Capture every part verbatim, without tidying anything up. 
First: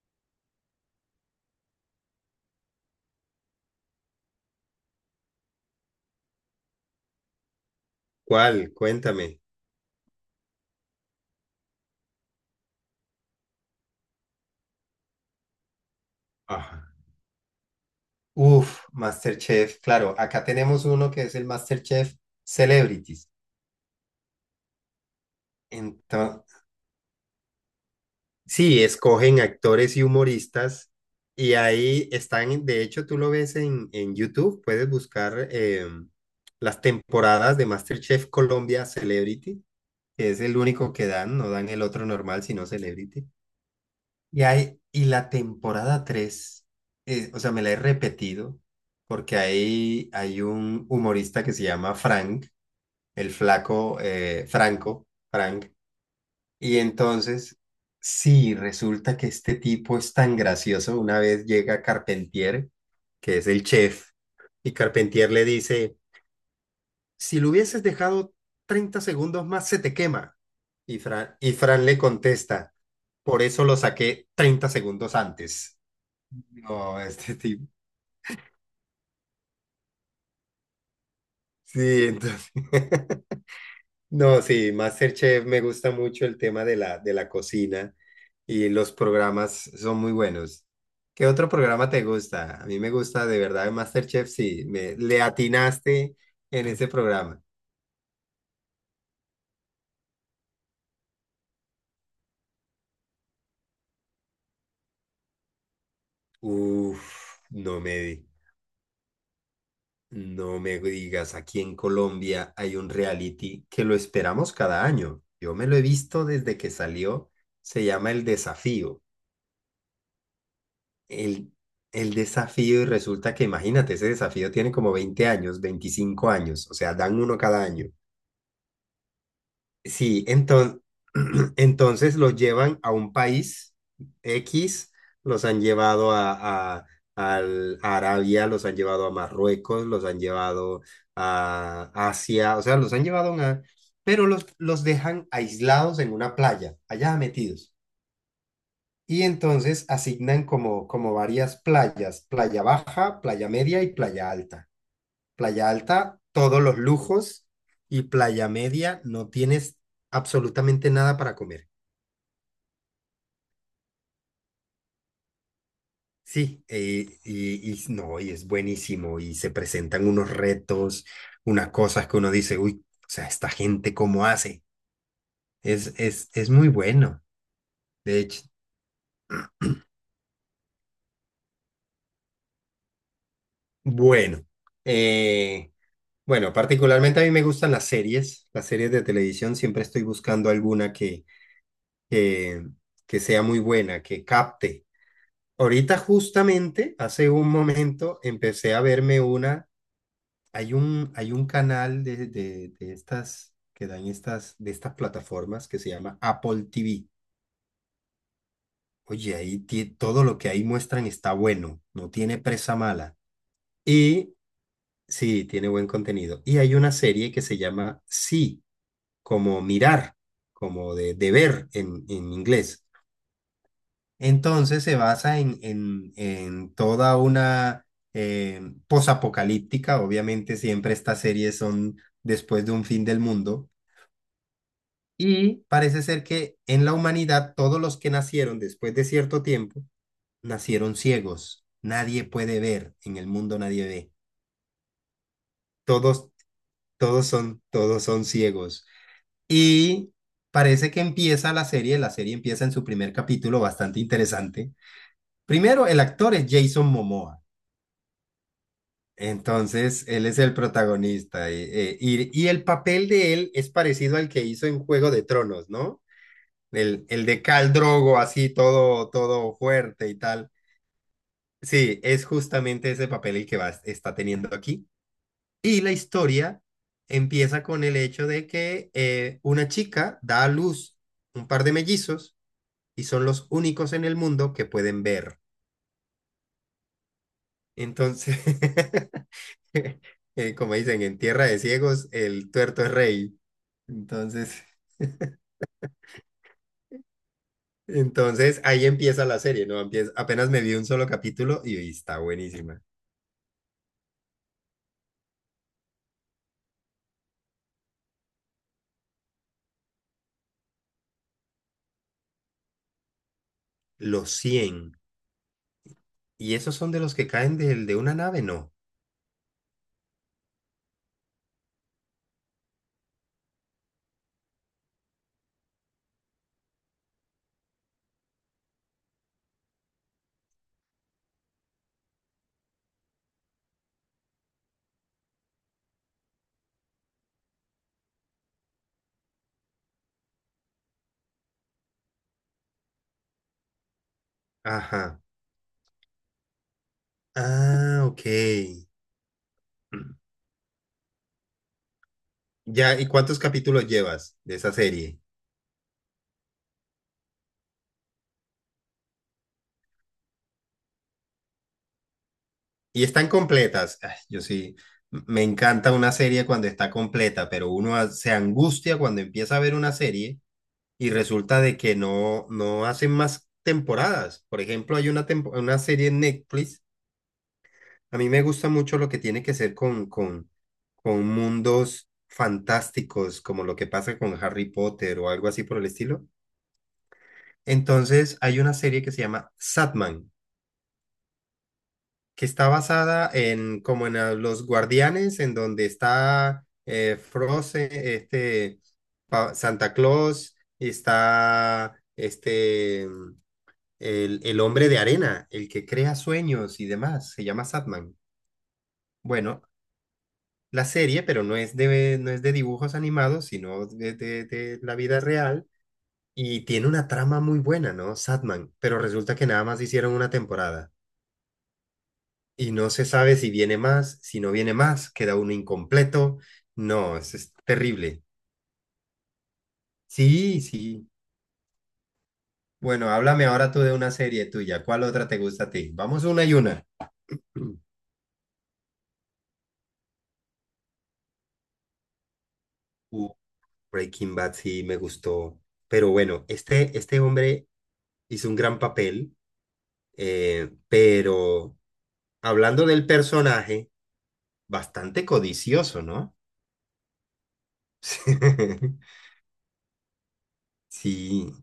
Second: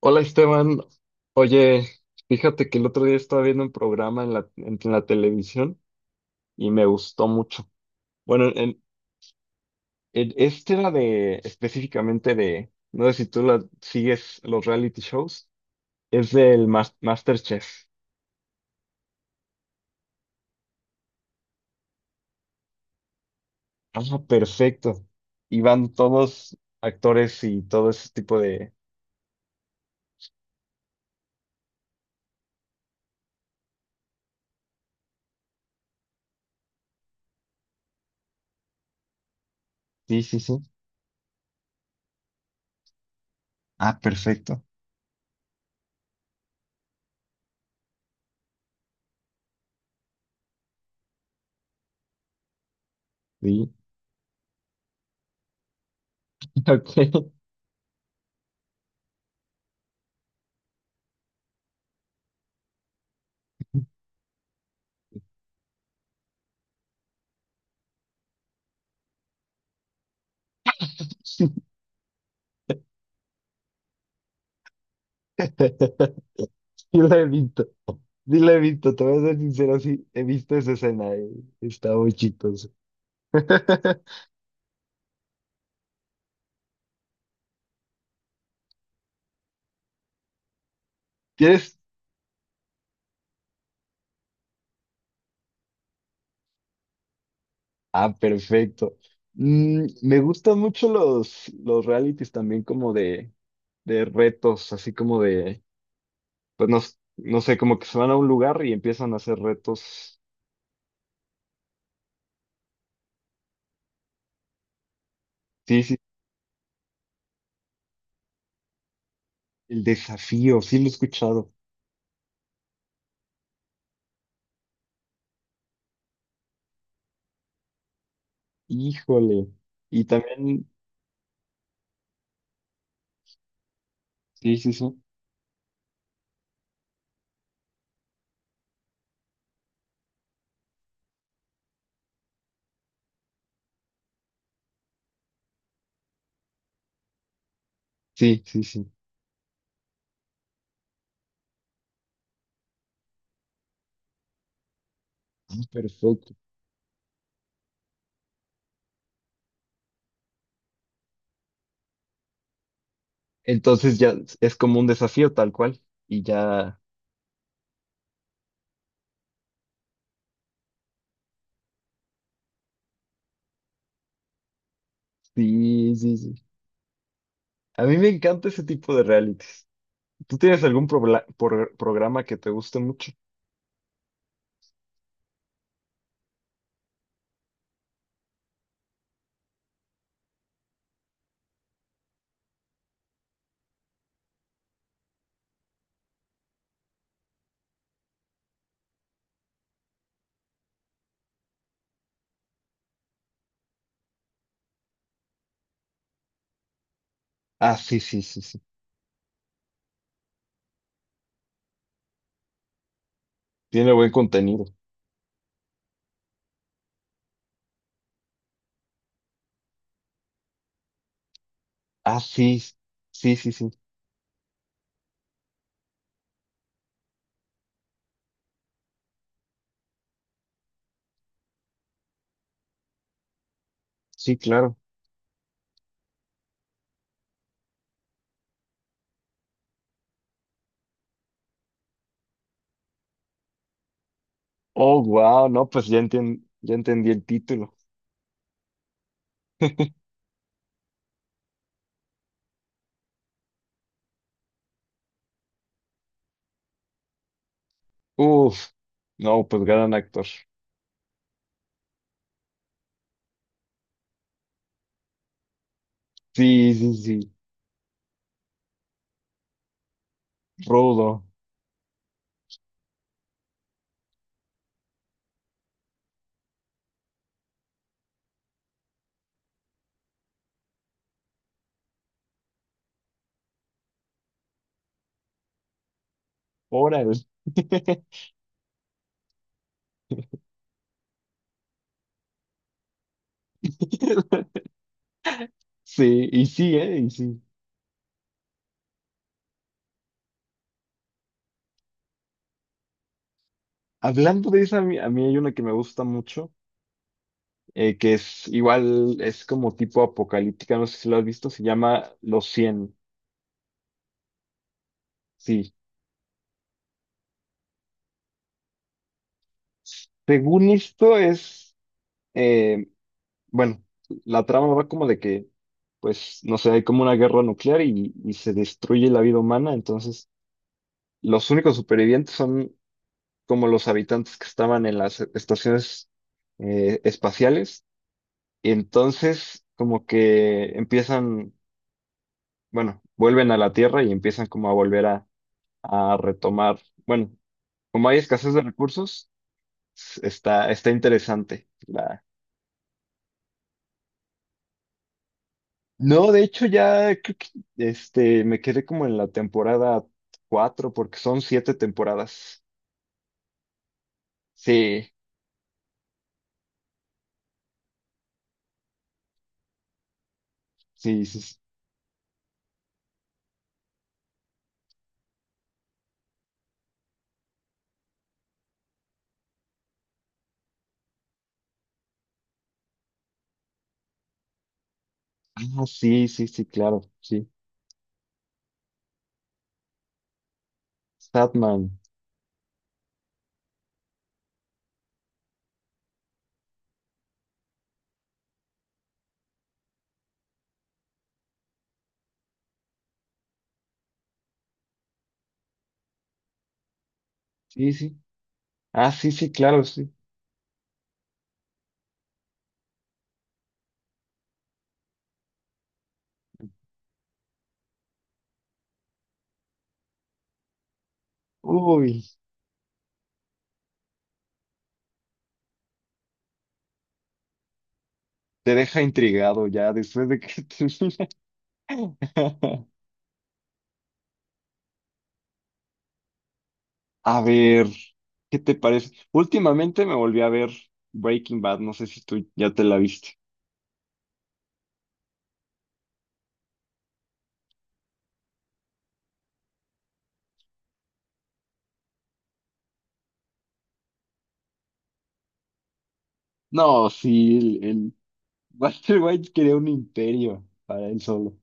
Hola Esteban, oye, fíjate que el otro día estaba viendo un programa en la, en, la televisión y me gustó mucho. Bueno, ¿Cuál? en- Cuéntame. en- este era de específicamente de, no sé si tú la, sigues los reality shows, es del Ajá. Mas- MasterChef. Uf, MasterChef. Claro, acá tenemos uno que es el MasterChef Celebrities. Ah, perfecto. Y van todos Entonces, actores y todo ese tipo de... sí, escogen actores y humoristas y ahí están, de hecho, tú lo ves en, en YouTube, puedes buscar eh, las temporadas de MasterChef Colombia Celebrity, Sí, que sí, es el sí. único que dan, no dan el otro normal, sino Celebrity. Ah, Y, perfecto. hay, y la temporada tres, o sea, me la he repetido porque ahí hay un humorista que se llama Frank, el Sí, flaco eh, Franco, Frank. Y ok. entonces, sí, resulta que este tipo es tan gracioso. Una vez llega Carpentier, que es el chef, y Carpentier le dice, si lo hubieses dejado treinta segundos más, se te quema. Y Fran, Sí, y Fran le contesta, por eso lo saqué treinta segundos antes. No, la he este visto. tipo. Sí la he visto, te voy a ser sincero, sí, he visto esa escena, eh, está Sí, muy entonces. chistoso. No, sí, MasterChef me gusta mucho el tema de la, de la cocina y los programas son muy buenos. ¿Qué otro ¿Quieres? programa te gusta? A mí me gusta de verdad el MasterChef, sí, me, le atinaste en ese programa. Ah, perfecto. Mm, me gustan mucho los, los realities también como de, de retos, así como de, pues no, s- Uf, no sé, como no que me, se van a un di- lugar y empiezan a hacer retos. no me digas, aquí en Colombia hay un reality que lo esperamos cada año. Yo me lo Sí, he sí, visto desde que salió, se llama El Desafío. el desafío, sí lo he escuchado. el, el desafío y resulta que, imagínate, ese desafío tiene como veinte años, veinticinco años, o sea, dan uno cada año. Híjole. Y Sí, también, entonces, entonces los llevan a un país sí, sí, X, sí. los han llevado a, a- al- a Arabia, los han llevado a Marruecos, los han llevado a Asia, o sea, los han llevado a una... Pero los, los dejan aislados en una playa, allá metidos. Sí, sí, sí. Y entonces asignan como, como varias playas, playa baja, playa media y playa alta. Playa alta, Perfecto. todos los lujos y playa media, no tienes absolutamente nada para comer. Entonces ya es como un desafío tal cual y Sí, ya. eh, y, y no, y es buenísimo y se presentan unos retos, unas cosas que uno dice, uy, o sea, esta gente cómo hace. Es, Sí, sí, es, sí. es muy bueno, A mí me de hecho. encanta ese tipo de reality. ¿Tú tienes algún probla- por- programa que te guste mucho? Bueno, eh, bueno, particularmente a mí me gustan las series, las series de televisión, siempre estoy buscando alguna que, que, que sea muy buena, que capte. Ahorita justamente, hace un momento, empecé a verme una, hay un, hay un canal de, de, de estas, que dan estas, de estas plataformas que se llama Apple T V. Ah, sí, sí, sí, sí. Oye, ahí ti- todo lo que ahí muestran está bueno, no tiene presa mala. Tiene buen Y contenido. sí, tiene buen contenido. Y hay una serie que se llama Sí. Como mirar, como de, de ver en, Ah, en sí, inglés. sí, sí, sí. Entonces se basa en, en, en toda una eh, posapocalíptica. Obviamente siempre estas series son después de un fin del mundo. Sí, claro. Y parece ser que en la humanidad todos los que nacieron después de cierto tiempo nacieron ciegos. Nadie puede ver, en el mundo nadie ve. Oh, wow, no, pues ya Todos, enten- ya entendí el todos son, título. todos son ciegos. Y parece que empieza la serie, la serie empieza en su primer capítulo bastante interesante. Primero, el actor es Jason Momoa, Uf, no, pues gran entonces actor. él es el protagonista eh, eh, y, y el papel de él es parecido al que hizo en Juego de Tronos, ¿no? Sí, sí, El, el sí. de Khal Drogo, así todo, todo fuerte y tal. Rudo. Sí, es justamente ese papel el que va, está teniendo aquí. Y la historia empieza con el hecho de que eh, una chica da a luz un par de mellizos y son los únicos en el mundo que pueden ver. Órale. Entonces, eh, como dicen, en tierra de ciegos el tuerto es rey. Entonces, Sí, y sí, eh, y sí. entonces ahí empieza la serie, ¿no? Empieza, apenas me vi un solo capítulo y, y está buenísima. Hablando de esa, a mí, a mí hay una que me gusta mucho, eh, que es igual, es como tipo apocalíptica, no sé si lo has visto, se llama Los cien. Los cien. Sí. ¿Y esos son de los que caen del de una nave? No. Según esto es, eh, bueno, la trama va como de que, pues, no sé, hay como una guerra nuclear y, y se destruye la vida humana, entonces los únicos supervivientes son como los habitantes que estaban en las estaciones eh, espaciales, y entonces como que empiezan, bueno, vuelven a la Tierra y empiezan como a volver Ajá. a a retomar, bueno, Ah, como hay ok. escasez de recursos, s- está, está interesante. La- Ya, ¿y cuántos capítulos llevas de esa serie? No, de hecho ya creo que este, me quedé como en la temporada cuatro porque son siete temporadas. Y están completas. Ay, yo sí, Sí, m- me encanta una serie cuando está completa, pero uno a- se angustia cuando empieza a ver una serie y sí, sí. Sí. resulta de que no, no hacen más temporadas. Por ejemplo, hay una, tempo- una serie en Netflix. A mí me gusta mucho lo que tiene que ser con, con, con mundos fantásticos, como lo que pasa con Harry Potter o algo así por Ah, el estilo. sí, sí, sí, claro, sí. Entonces, hay una serie que se llama Sandman. Statman, Que está basada en como en a- los Guardianes, en donde está eh, Frozen, este pa- Santa Claus, y está este mm, el, el hombre de arena, el que crea sueños y demás, se llama sí, Satman. sí. Ah, sí, sí, Bueno, claro, sí. la serie, pero no es de, no es de dibujos animados, sino de, de, de la vida real. Y tiene una trama muy buena, ¿no? Satman, pero resulta que nada más hicieron una temporada. Uy, Y no se sabe si viene más, si no viene más, queda uno incompleto. No, es, es terrible. te deja intrigado ya después de Sí, que sí. termina. Bueno, háblame ahora tú de una serie tuya. ¿Cuál otra te gusta a ti? Vamos una y una. A ver, ¿qué te parece? Últimamente me volví a ver Breaking Bad, no sé si tú ya te la Uh, viste. Breaking Bad sí me gustó. Pero bueno, este, este hombre hizo un gran papel, eh, pero hablando del personaje, bastante codicioso, ¿no? No, sí, el, el- Walter White quería un imperio para él Sí. solo.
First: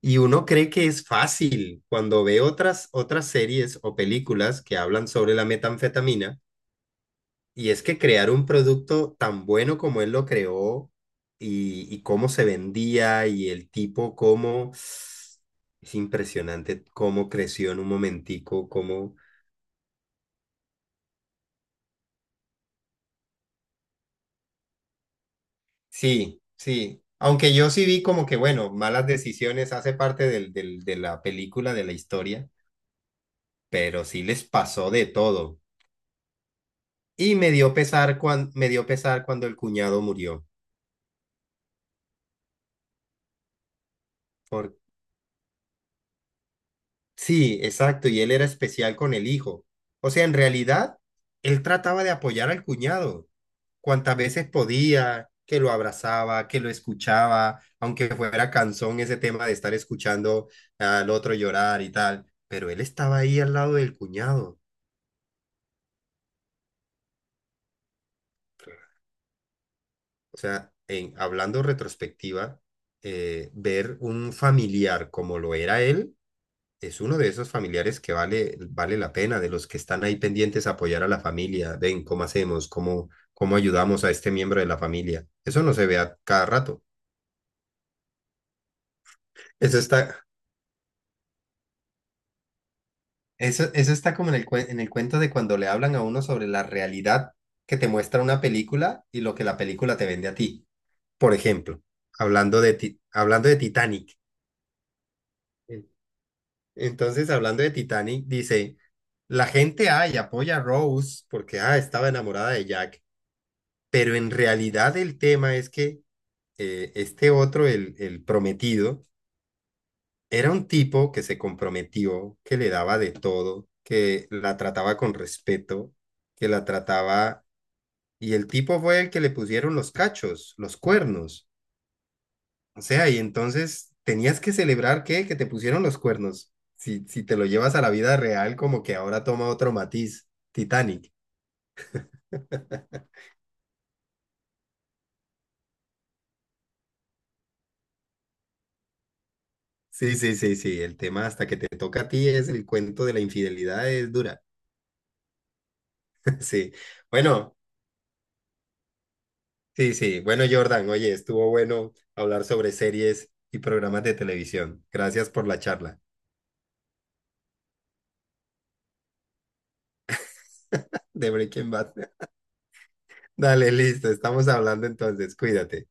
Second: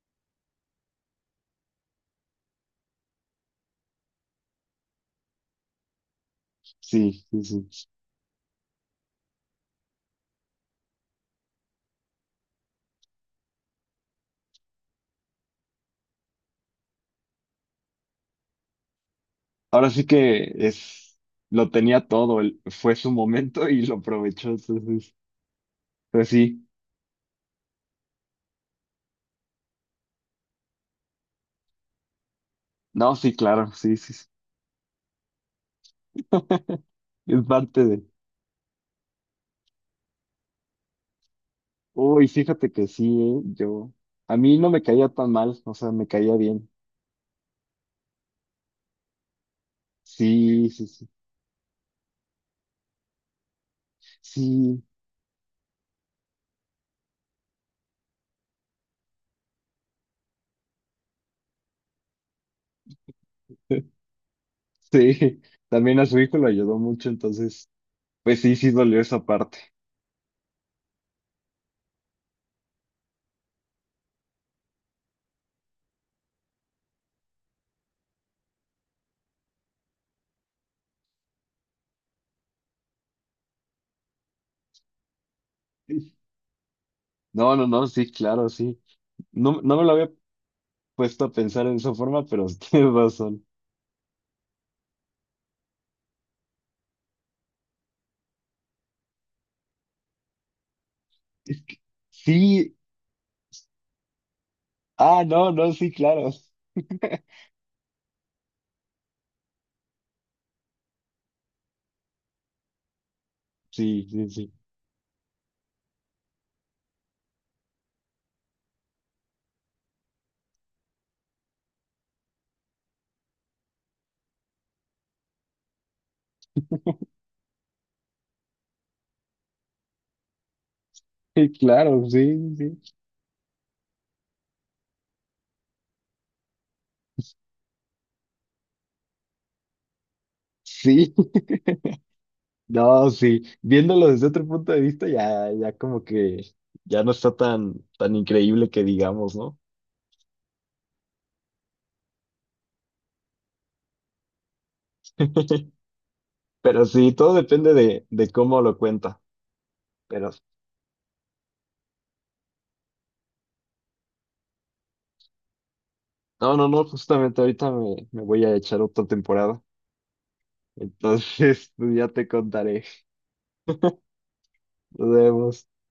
Y uno cree que es fácil cuando ve otras, otras series o películas que hablan sobre la metanfetamina. Sí, sí, Y es sí. que crear un producto tan bueno como él lo creó y, y cómo se vendía y el tipo cómo... Es impresionante cómo creció en un momentico, cómo... Ahora sí que es, lo tenía todo, él- fue su momento y lo aprovechó. Entonces, pues Sí, sí, sí. Aunque yo sí vi como que, bueno, malas decisiones hace parte del, del- de la película, de la historia, no, sí, claro, sí, pero sí, sí sí. les pasó de todo. Y Es me dio parte de. pesar cuando, me dio pesar cuando el cuñado murió. Uy, fíjate que sí, eh, yo. A mí no Por, me caía tan mal, o sea, me caía bien. sí, exacto, y él era especial con el hijo. O sea, en Sí, sí, realidad, sí. él trataba de apoyar al cuñado cuantas veces Sí, podía, que lo abrazaba, que lo escuchaba, aunque fuera cansón ese tema de estar escuchando al otro llorar y tal. Pero él estaba ahí al lado del cuñado. sí. También a su hijo lo ayudó mucho, entonces, pues sí, sí dolió esa parte. O sea, en, hablando retrospectiva, eh, ver un familiar como lo era él. Es uno de esos familiares que vale, vale la pena, de los que están ahí pendientes a apoyar a la familia. Ven, ¿cómo hacemos? ¿Cómo, cómo ayudamos a este miembro de la familia? Eso no se ve Sí. a cada rato. No, no, no, sí, claro, sí. No, no Eso me lo había está, puesto a pensar en esa forma, pero tienes razón. eso, eso está como en el, cuen- en el cuento de cuando le hablan a uno sobre la realidad que te muestra una película y lo que la película te vende a ti. Por ejemplo, hablando de, Sí, ti- hablando de Titanic. ah, no, no, En- sí, claro. Entonces, hablando de Titanic, dice, la gente, ay, apoya a Rose porque, ah, estaba enamorada de Jack. Sí, Pero sí, en sí. realidad el tema es que eh, este otro, el, el prometido, era un tipo que se comprometió, que le daba de todo, que la trataba con respeto, que la trataba... Y el tipo fue el que le pusieron los cachos, los cuernos. Sí, claro, sí, sí. O sea, y entonces tenías que celebrar que, que te pusieron los cuernos. Si, si te lo llevas a la vida real, como que ahora toma otro matiz, Titanic. Sí, no, sí. Viéndolo desde otro punto de vista, ya, ya como que ya no está tan, tan increíble que digamos, ¿no? Sí, sí, sí, sí. El tema hasta que te toca a ti es el cuento de la infidelidad, es dura. Sí, Pero sí, todo bueno, depende de, de cómo lo cuenta. sí, sí. Pero Bueno, Jordan, oye, estuvo bueno hablar sobre series y programas de televisión. Gracias por la charla no, no, no, justamente ahorita me, me voy a echar otra temporada. de Breaking Entonces, Bad. pues ya te contaré. Dale, listo, estamos hablando Nos entonces, vemos. cuídate.